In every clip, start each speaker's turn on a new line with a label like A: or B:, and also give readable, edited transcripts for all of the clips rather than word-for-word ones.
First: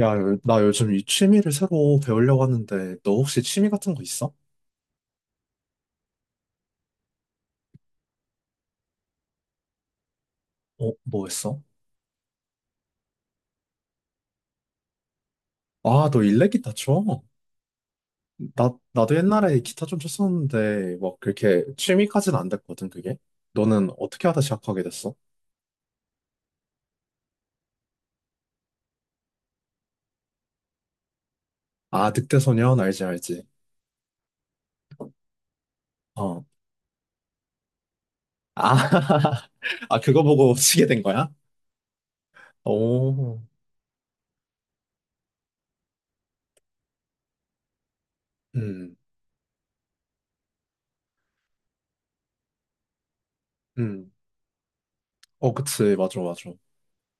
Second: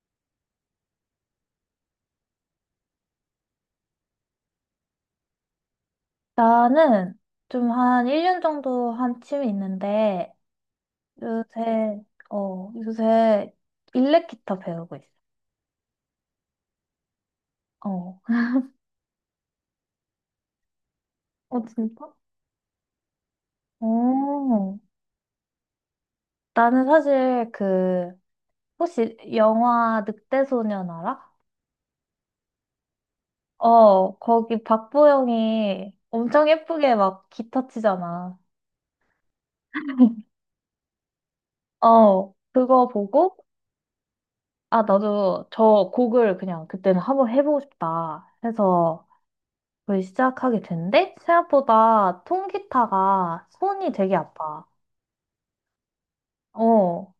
A: 야, 나 요즘 이 취미를 새로 배우려고 하는데, 너 혹시 취미 같은 거 있어?
B: 나는 좀 한 1년 정도 한 취미 있는데,
A: 어, 뭐 했어?
B: 요새, 요새 일렉 기타 배우고 있어.
A: 아, 너 일렉 기타 쳐?
B: 어.
A: 나도 옛날에 기타 좀 쳤었는데, 막 그렇게
B: 어, 진짜?
A: 취미까지는 안 됐거든, 그게? 너는 어떻게 하다
B: 어.
A: 시작하게 됐어?
B: 나는 사실 혹시 영화 늑대소년 알아?
A: 아, 늑대소년, 알지, 알지.
B: 어, 거기 박보영이
A: 어.
B: 엄청 예쁘게 막 기타 치잖아.
A: 아, 아, 그거 보고 치게 된 거야?
B: 어, 그거 보고,
A: 오,
B: 아, 나도 저 곡을 그냥 그때는 한번 해보고 싶다
A: 음,
B: 해서 그걸 시작하게 된데 생각보다 통기타가 손이
A: 음.
B: 되게 아파.
A: 어, 그치, 맞아, 맞아.
B: 어,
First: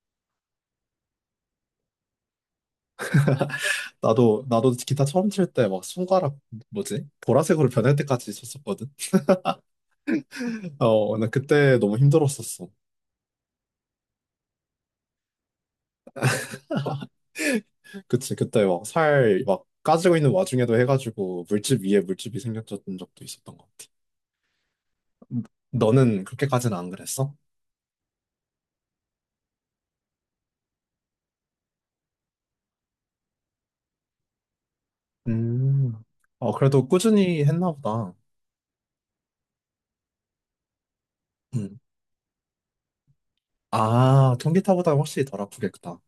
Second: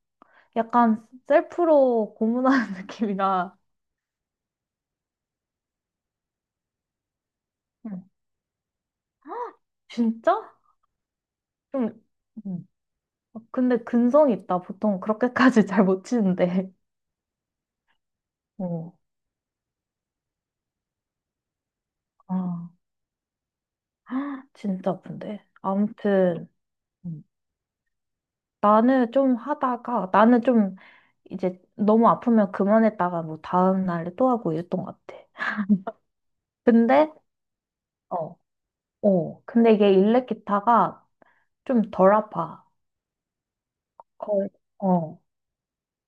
B: 약간 셀프로 고문하는 느낌이라.
A: 나도 기타 처음 칠 때 막 손가락, 뭐지? 보라색으로 변할
B: 응,
A: 때까지 쳤었거든?
B: 진짜?
A: 어, 근데 그때 너무
B: 좀, 응,
A: 힘들었었어.
B: 근데 근성이 있다. 보통 그렇게까지 잘 못 치는데.
A: 그치, 그때 막
B: 어,
A: 살 막 까지고 있는 와중에도 해가지고 물집 위에 물집이
B: 아,
A: 생겼던 적도 있었던 것 같아.
B: 진짜 아픈데.
A: 너는
B: 아무튼
A: 그렇게까지는 안
B: 음.
A: 그랬어?
B: 나는 좀 이제 너무 아프면 그만했다가 뭐 다음 날에 또 하고 이랬던 것 같아.
A: 음, 어, 그래도
B: 근데
A: 꾸준히 했나 보다.
B: 어 어, 근데 이게 일렉 기타가
A: 음.
B: 좀 덜 아파.
A: 아,
B: 거의,
A: 통기타보다
B: 어,
A: 확실히 덜 아프겠다.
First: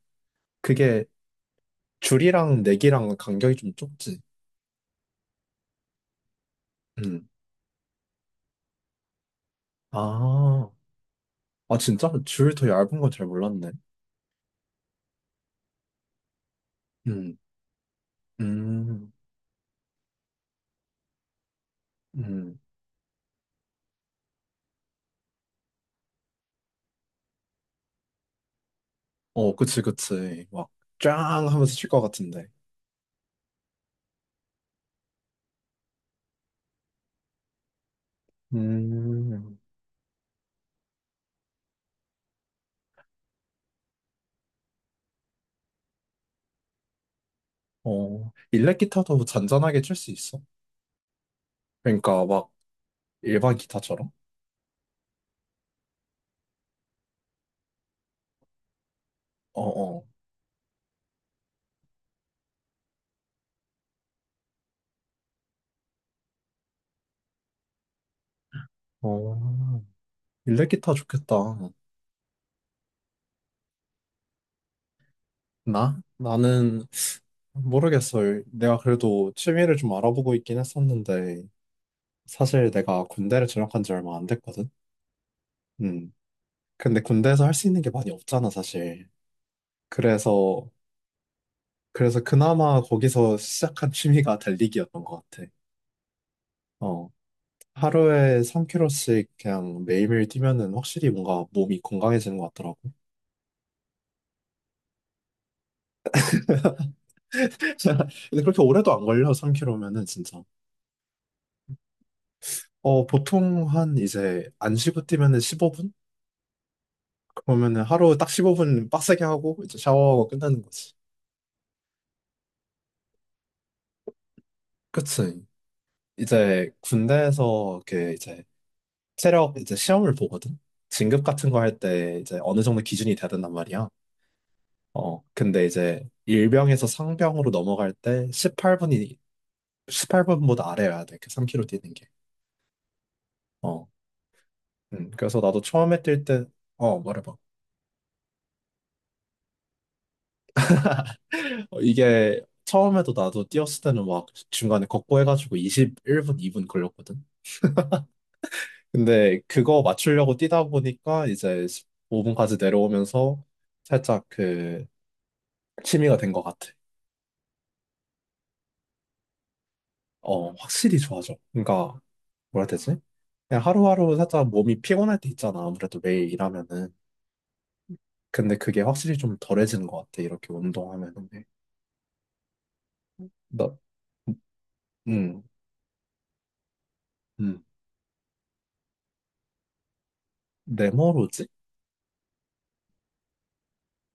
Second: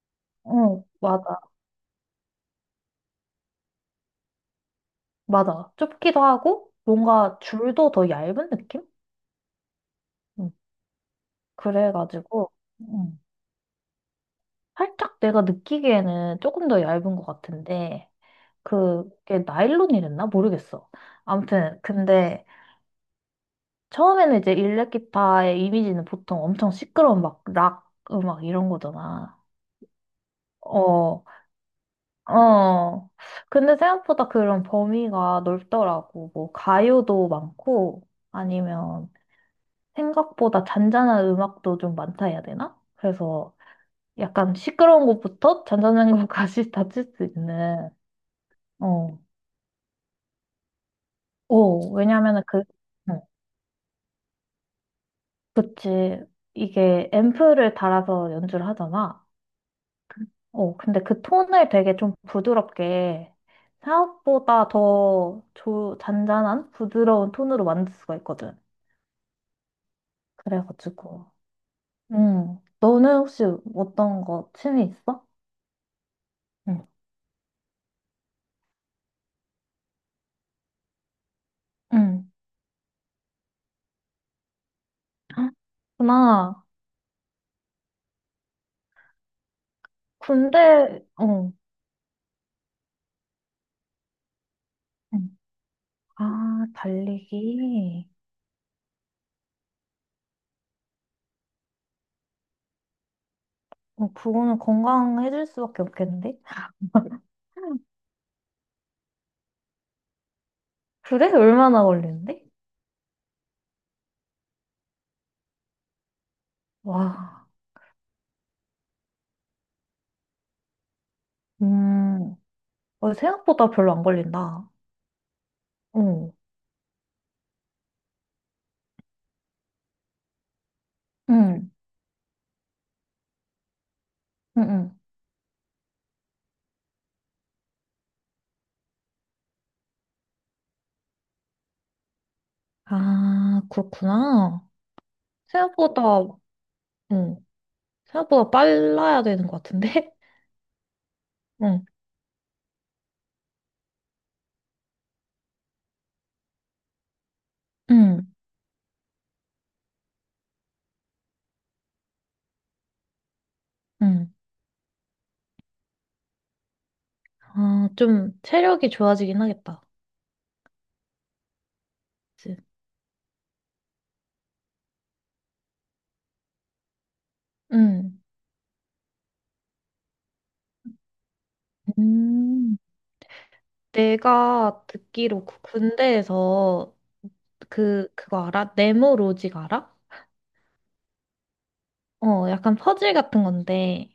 B: 어,
A: 그게
B: 맞아,
A: 줄이랑 내기랑 간격이 좀 좁지.
B: 맞아. 좁기도 하고,
A: 음.
B: 뭔가 줄도 더 얇은 느낌? 음,
A: 아, 아, 진짜?
B: 그래가지고,
A: 줄 더 얇은 건
B: 음,
A: 잘 몰랐네.
B: 살짝 내가 느끼기에는 조금 더 얇은 것
A: 음,
B: 같은데,
A: 음,
B: 그게 나일론이랬나? 모르겠어. 아무튼, 근데
A: 음.
B: 처음에는 이제 일렉 기타의 이미지는 보통 엄청 시끄러운 막 락 음악 이런 거잖아.
A: 어, 그치, 그치. 막, 짱
B: 어,
A: 하면서 칠 것 같은데.
B: 어. 근데 생각보다 그런 범위가 넓더라고. 뭐, 가요도 많고, 아니면
A: 음,
B: 생각보다 잔잔한 음악도 좀 많다 해야 되나? 그래서 약간 시끄러운 것부터 잔잔한 것까지 다칠 수 있는,
A: 어, 일렉
B: 어.
A: 기타도 잔잔하게 칠 수 있어?
B: 오,
A: 그러니까
B: 왜냐면은
A: 막
B: 어,
A: 일반 기타처럼?
B: 그치. 이게 앰프를 달아서 연주를 하잖아.
A: 어, 어,
B: 어, 근데 그 톤을 되게 좀 부드럽게 생각보다 더 잔잔한 부드러운 톤으로 만들 수가 있거든.
A: 어, 일렉 기타
B: 그래가지고.
A: 좋겠다.
B: 응. 너는 혹시 어떤 거 취미 있어?
A: 나? 나는
B: 응.
A: 모르겠어요. 내가 그래도 취미를 좀 알아보고 있긴 했었는데,
B: 응.
A: 사실 내가 군대를 진학한 지 얼마 안 됐거든?
B: 헉,
A: 음.
B: 나
A: 근데 군대에서 할 수 있는 게 많이 없잖아, 사실. 그래서,
B: 군대, 어.
A: 그래서 그나마 거기서 시작한 취미가 달리기였던 것
B: 응.
A: 같아.
B: 아,
A: 어..
B: 달리기.
A: 하루에 3 k g 씩 그냥 매일매일 뛰면은 확실히 뭔가 몸이 건강해지는 것 같더라고.
B: 어, 그거는 건강해질 수밖에 없겠는데?
A: 근데 그렇게 오래도 안 걸려, 3 k g 면은 진짜.
B: 그래? 얼마나 걸리는데?
A: 어, 보통 한 이제 안 쉬고 뛰면은 15분?
B: 와,
A: 그러면은 하루 딱 15분 빡세게 하고 이제 샤워하고 끝나는 거지.
B: 음, 어, 생각보다 별로 안 걸린다.
A: 그치.
B: 어.
A: 이제 군대에서 이렇게 이제 체력 이제 시험을 보거든. 진급 같은 거
B: 응.
A: 할 때 이제 어느 정도 기준이 돼야 된단 말이야.
B: 응. 응.
A: 어, 근데 이제 일병에서 상병으로 넘어갈 때 18분이 18분보다 아래여야 돼. 그 3 k 로 뛰는 게.
B: 아,
A: 어.
B: 그렇구나.
A: 그래서 나도 처음에 뛸
B: 생각보다,
A: 때, 어, 말해봐.
B: 응. 생각보다 빨라야 되는 것 같은데?
A: 어,
B: 응.
A: 이게 처음에도 나도 뛰었을 때는 막 중간에 걷고 해가지고 21분, 2분 걸렸거든.
B: 응.
A: 근데 그거 맞추려고 뛰다 보니까 이제 5분까지 내려오면서 살짝
B: 응.
A: 그 취미가 된 것 같아.
B: 아, 좀 체력이 좋아지긴 하겠다.
A: 어, 확실히 좋아져. 그러니까
B: 그치?
A: 뭐라 해야 되지? 그냥 하루하루 살짝 몸이 피곤할 때 있잖아. 아무래도 매일 일하면은.
B: 응.
A: 근데 그게 확실히 좀 덜해지는 것 같아. 이렇게 운동하면은.
B: 음,
A: 나,
B: 내가
A: 음,
B: 듣기로 그 군대에서
A: 음.
B: 그거 알아? 네모 로직 알아?
A: 네모로지?
B: 어, 약간 퍼즐 같은 건데,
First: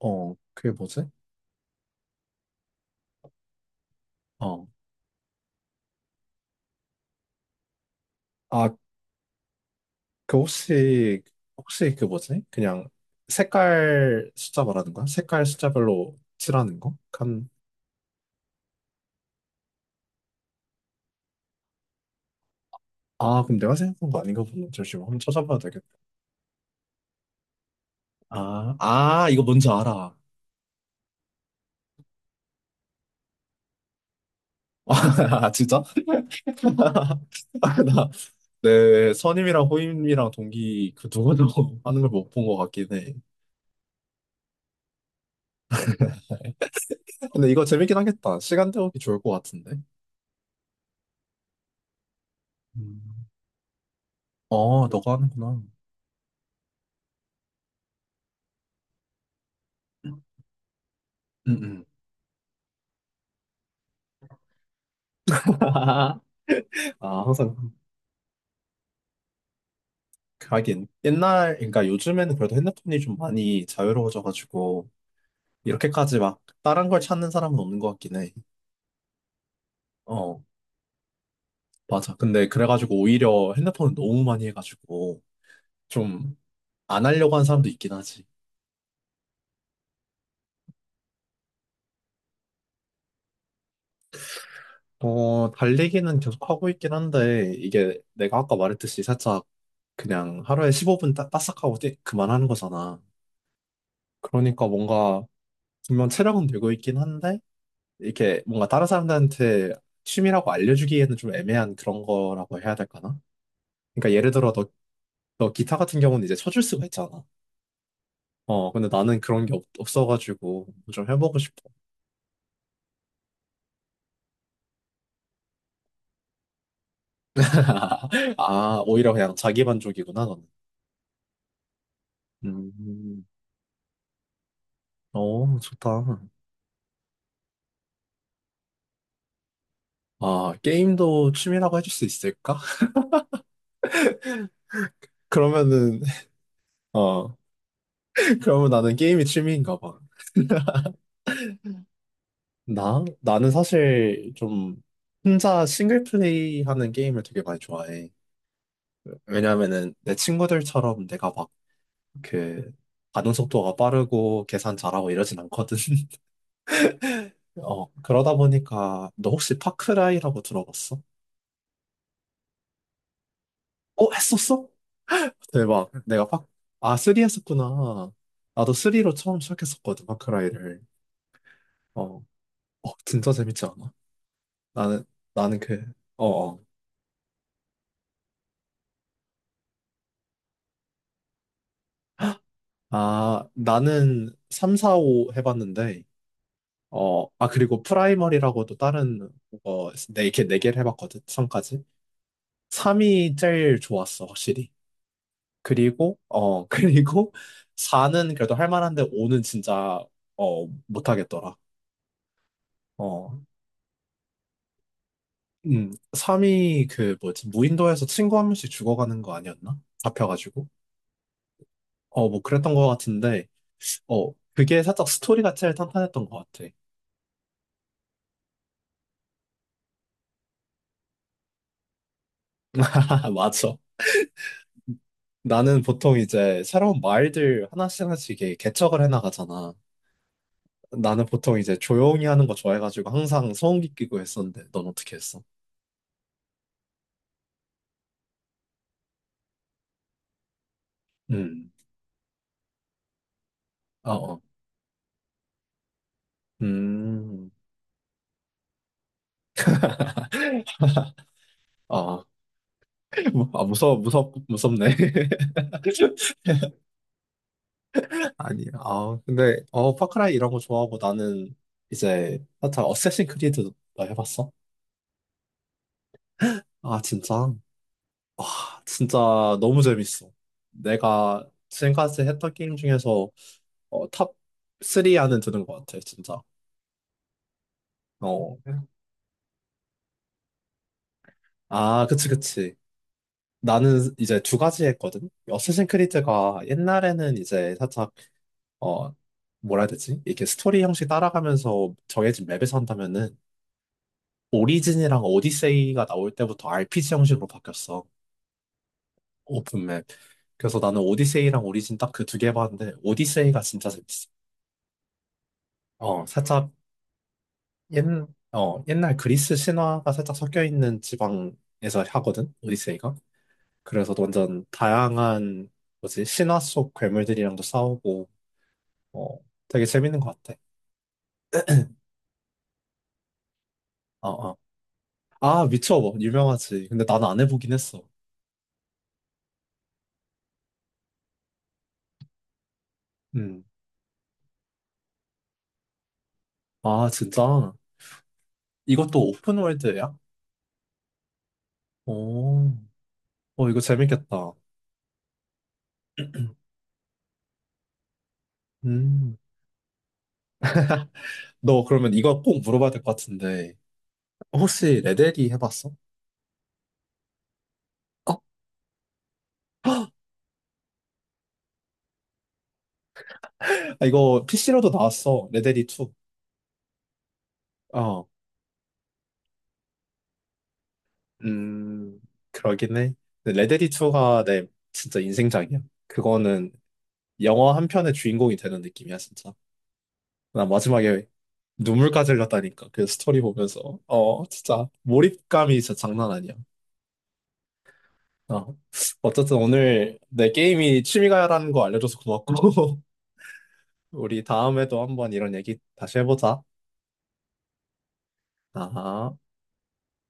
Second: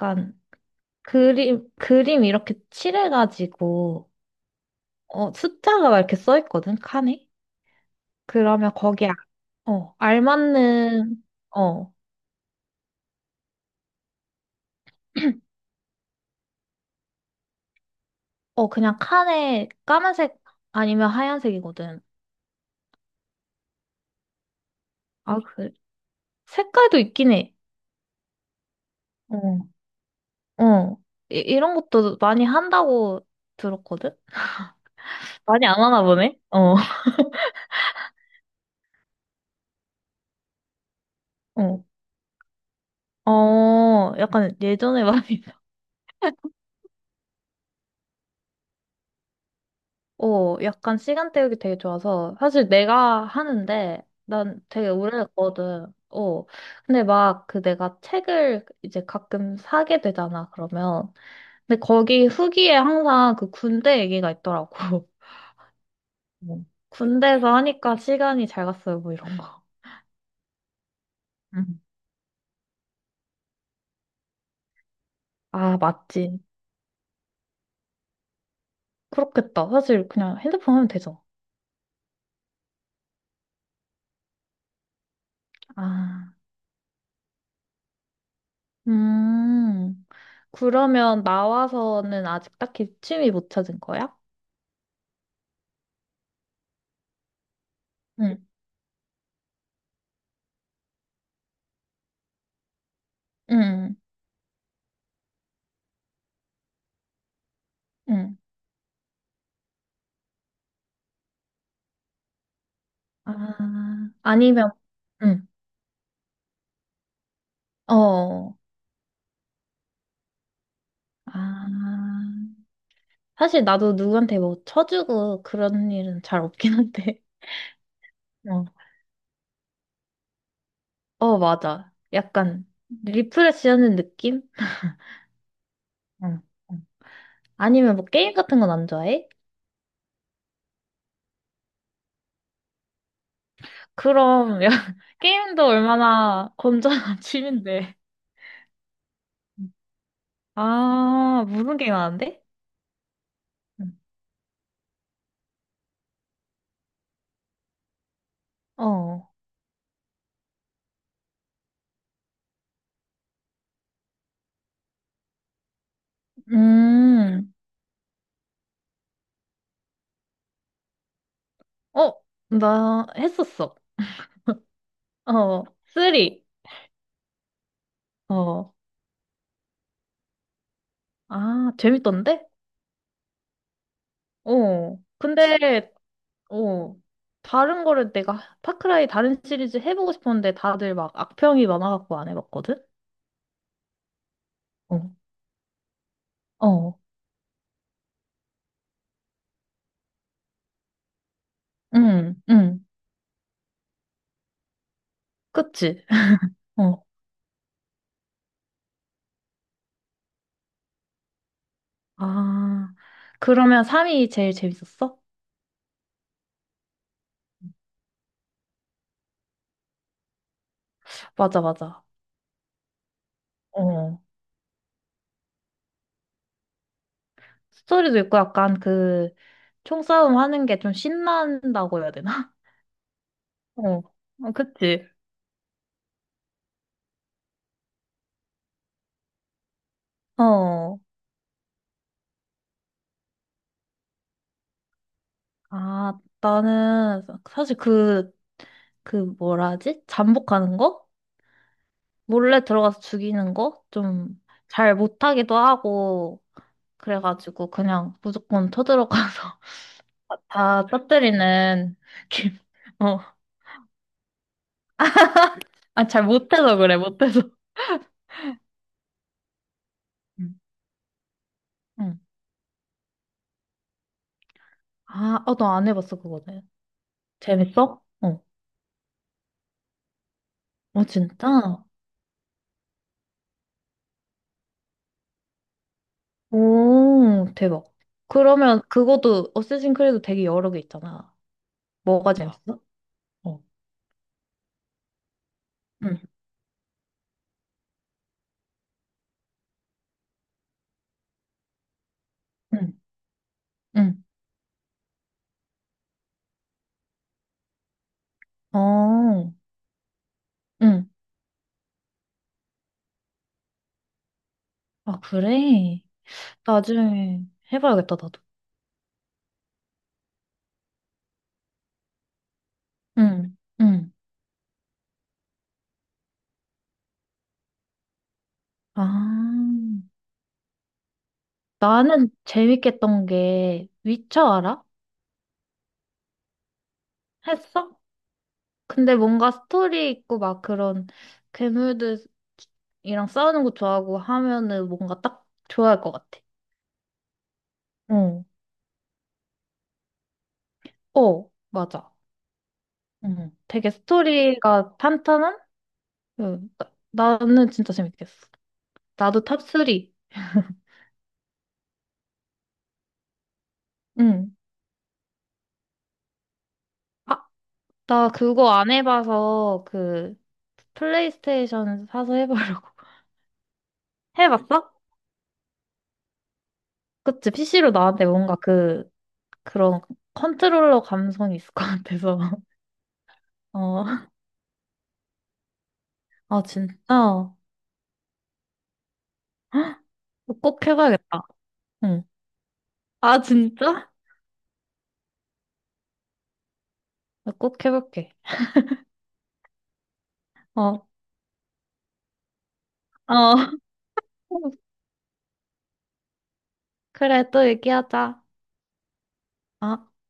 A: 어, 그게 뭐지?
B: 그림 이렇게 칠해가지고,
A: 어,
B: 어, 숫자가 막 이렇게 써 있거든, 칸에?
A: 아,
B: 그러면 거기에, 어,
A: 그 혹시,
B: 알맞는, 어,
A: 혹시 그 뭐지? 그냥 색깔 숫자 말하는 거야? 색깔 숫자별로 칠하는 거? 칸.
B: 어, 그냥 칸에 까만색 아니면 하얀색이거든.
A: 아, 그럼 내가 생각한 거 아닌가 보네. 잠시만, 한번
B: 아,
A: 찾아봐야
B: 그,
A: 되겠다.
B: 색깔도 있긴 해.
A: 아, 이거 뭔지
B: 어,
A: 알아.
B: 어. 이런 것도 많이 한다고 들었거든?
A: 아,
B: 많이 안
A: 진짜?
B: 하나 보네? 어,
A: 아, 나, 내 선임이랑 호임이랑 동기 그 누구도
B: 어.
A: 하는 걸 못 본 것 같긴 해.
B: 어, 약간 예전에 많이,
A: 근데 이거 재밌긴 하겠다. 시간 때우기 좋을 것 같은데.
B: 어, 약간 시간 때우기 되게 좋아서. 사실
A: 음.
B: 내가 하는데, 난
A: 어,
B: 되게
A: 너가 하는구나.
B: 오래됐거든. 어. 근데 막 그 내가 책을 이제 가끔 사게 되잖아, 그러면.
A: 음,
B: 근데
A: 음.
B: 거기 후기에 항상 그 군대 얘기가 있더라고. 어.
A: 아,
B: 군대에서
A: 항상
B: 하니까 시간이 잘 갔어요, 뭐 이런 거.
A: 하긴 옛날,
B: 음.
A: 그러니까 요즘에는 그래도 핸드폰이 좀 많이 자유로워져가지고
B: 아,
A: 이렇게까지
B: 맞지.
A: 막 다른 걸 찾는 사람은 없는 것 같긴 해.
B: 그렇겠다. 사실 그냥
A: 어,
B: 핸드폰 하면 되죠.
A: 맞아. 근데 그래가지고 오히려 핸드폰을 너무 많이 해가지고
B: 아,
A: 좀 안 하려고 하는 사람도 있긴 하지.
B: 음. 그러면 나와서는 아직 딱히 취미 못 찾은 거야?
A: 어, 달리기는 계속 하고 있긴 한데 이게 내가
B: 응,
A: 아까 말했듯이 살짝 그냥 하루에 15분 따, 싹 하고 그만하는 거잖아.
B: 응,
A: 그러니까 뭔가 분명 체력은 되고 있긴 한데
B: 응.
A: 이렇게 뭔가 다른 사람들한테 취미라고 알려주기에는 좀 애매한 그런 거라고 해야 될까나?
B: 아,
A: 그러니까 예를 들어 너,
B: 아니면, 응,
A: 너 기타 같은 경우는 이제 쳐줄 수가 있잖아.
B: 어.
A: 어, 근데 나는 그런 게 없어가지고 좀 해보고 싶어.
B: 아, 사실 나도 누구한테 뭐 쳐주고 그런 일은 잘 없긴 한데. 어,
A: 아, 오히려 그냥 자기 만족이구나, 너는.
B: 어, 맞아. 약간
A: 음,
B: 리프레시 하는 느낌?
A: 어, 좋다.
B: 응, 응. 아니면 뭐 게임 같은 건 안 좋아해?
A: 아, 게임도 취미라고 해줄 수 있을까?
B: 그럼, 야, 게임도
A: 그러면은,
B: 얼마나 건전한
A: 어,
B: 취미인데.
A: 그러면 나는 게임이 취미인가 봐.
B: 아, 무슨 게임 하는데?
A: 나? 나는
B: 음.
A: 사실 좀 혼자 싱글 플레이 하는 게임을 되게 많이 좋아해.
B: 어,
A: 왜냐면은 내 친구들처럼 내가 막 그 반응 속도가 빠르고 계산 잘하고 이러진 않거든.
B: 음,
A: 어, 그러다 보니까 너 혹시 파크라이라고 들어봤어?
B: 어, 나 했었어.
A: 어, 했었어?
B: 어,
A: 대박. 내가
B: 쓰리.
A: 파, 아, 3 했었구나.
B: 어,
A: 나도 3로 처음 시작했었거든, 파크라이를.
B: 아,
A: 어,
B: 재밌던데?
A: 어, 진짜 재밌지 않아?
B: 어,
A: 나는, 나는 그,
B: 근데,
A: 어, 어.
B: 어, 다른 거를 내가 파크라이 다른 시리즈 해보고 싶었는데 다들 막 악평이 많아갖고 안 해봤거든?
A: 아, 나는 3,
B: 어,
A: 4, 5 해봤는데,
B: 어,
A: 어, 아, 그리고 프라이머리라고도 다른, 어, 네, 이렇게 네 개를 해봤거든, 3까지.
B: 응, 응,
A: 3이 제일 좋았어, 확실히.
B: 그치?
A: 그리고, 어,
B: 어,
A: 그리고 4는 그래도 할 만한데 5는 진짜, 어, 못하겠더라.
B: 아,
A: 어,
B: 그러면 3이 제일 재밌었어?
A: 3이 그 뭐지, 무인도에서 친구 한 명씩 죽어가는 거 아니었나? 잡혀가지고.
B: 맞아, 맞아.
A: 어, 뭐 그랬던 것 같은데,
B: 어,
A: 어, 그게 살짝 스토리가 제일 탄탄했던 것 같아.
B: 스토리도 있고 약간 그, 총싸움 하는 게 좀 신난다고 해야 되나?
A: 맞아.
B: 어, 어, 그치.
A: 나는 보통 이제 새로운 마을들 하나씩 하나씩 이렇게 개척을 해나가잖아.
B: 어.
A: 나는 보통 이제 조용히 하는 거 좋아해가지고 항상 소음기 끼고 했었는데, 넌 어떻게 했어?
B: 아, 나는 사실 그, 그 뭐라 하지? 잠복하는 거?
A: 음.
B: 몰래 들어가서 죽이는 거?
A: 어,
B: 좀
A: 어.
B: 잘 못하기도 하고,
A: 음,
B: 그래가지고 그냥 무조건 쳐들어가서 다 터뜨리는
A: 어,
B: 느낌. 어.
A: 뭐, 아, 무서워, 무섭네.
B: 아, 잘 못해서 그래, 못해서.
A: 아니, 아, 근데, 어, 파크라이 이런
B: 응.
A: 거 좋아하고 나는
B: 응.
A: 이제, 하여튼, 어쌔신 크리드도 나 해봤어?
B: 아, 어, 너 안 해봤어, 그거는.
A: 아, 진짜?
B: 재밌어? 어.
A: 와, 진짜 너무 재밌어.
B: 어,
A: 내가
B: 진짜?
A: 지금까지 했던 게임 중에서, 어, 탑 3안은 드는 것 같아, 진짜.
B: 오, 대박.
A: 어.
B: 그러면 그것도 어쌔신 크리드 되게 여러 개 있잖아.
A: 아, 그치,
B: 뭐가 아,
A: 그치.
B: 재밌어? 어.
A: 나는 이제 두 가지 했거든? 어쌔신
B: 응,
A: 크리드가 옛날에는 이제 살짝 어, 뭐라 해야 되지? 이렇게 스토리 형식 따라가면서 정해진 맵에서
B: 응,
A: 한다면은
B: 응.
A: 오리진이랑 오디세이가 나올 때부터 RPG 형식으로 바뀌었어.
B: 어,
A: 오픈맵. 그래서 나는
B: 응.
A: 오디세이랑 오리진 딱 그 두 개 봤는데 오디세이가 진짜 재밌어.
B: 아, 그래?
A: 어, 살짝
B: 나중에
A: 옛,
B: 해봐야겠다, 나도.
A: 옛날 그리스 신화가 살짝 섞여 있는 지방에서 하거든. 오디세이가.
B: 응, 응.
A: 그래서 완전 다양한 뭐지? 신화 속 괴물들이랑도 싸우고 어,
B: 아,
A: 되게 재밌는 것 같아.
B: 나는 재밌겠던 게,
A: 어,
B: 위쳐
A: 어.
B: 알아?
A: 아, 미쳐봐. 유명하지. 근데 나는 안 해보긴
B: 했어?
A: 했어.
B: 근데 뭔가 스토리 있고 막 그런 괴물들이랑 싸우는
A: 음.
B: 거 좋아하고 하면은 뭔가 딱 좋아할 것 같아.
A: 아, 진짜?
B: 어,
A: 이것도 오픈월드야?
B: 어, 맞아.
A: 오, 어, 이거
B: 되게
A: 재밌겠다.
B: 스토리가 탄탄한? 음, 나는 진짜 재밌겠어.
A: 음.
B: 나도 탑3.
A: 너 그러면 이거 꼭 물어봐야 될 것 같은데.
B: 응.
A: 혹시 레데리 해봤어?
B: 아, 나
A: 어?
B: 그거 안 해봐서 그 플레이스테이션 사서 해보려고.
A: 아, 이거 PC로도
B: 해봤어?
A: 나왔어. 레데리 2.
B: 그치, PC로 나왔는데
A: 어,
B: 뭔가 그, 그런 컨트롤러 감성이 있을 것
A: 음,
B: 같아서.
A: 그러긴 해. 근데 레데리
B: 어,
A: 2가 내 진짜 인생작이야.
B: 아,
A: 그거는
B: 진짜?
A: 영화 한 편의 주인공이 되는 느낌이야, 진짜. 나
B: 꼭
A: 마지막에
B: 해봐야겠다. 응.
A: 눈물까지 흘렸다니까. 그 스토리
B: 아,
A: 보면서.
B: 진짜?
A: 어, 진짜 몰입감이 진짜 장난 아니야.
B: 나 꼭 해볼게.
A: 어, 어쨌든 오늘 내 게임이
B: 어,
A: 취미가라는 거 알려줘서 고맙고,
B: 어.
A: 우리 다음에도 한번 이런 얘기 다시 해보자.
B: 그래, 또 얘기하자.
A: 아.
B: 어.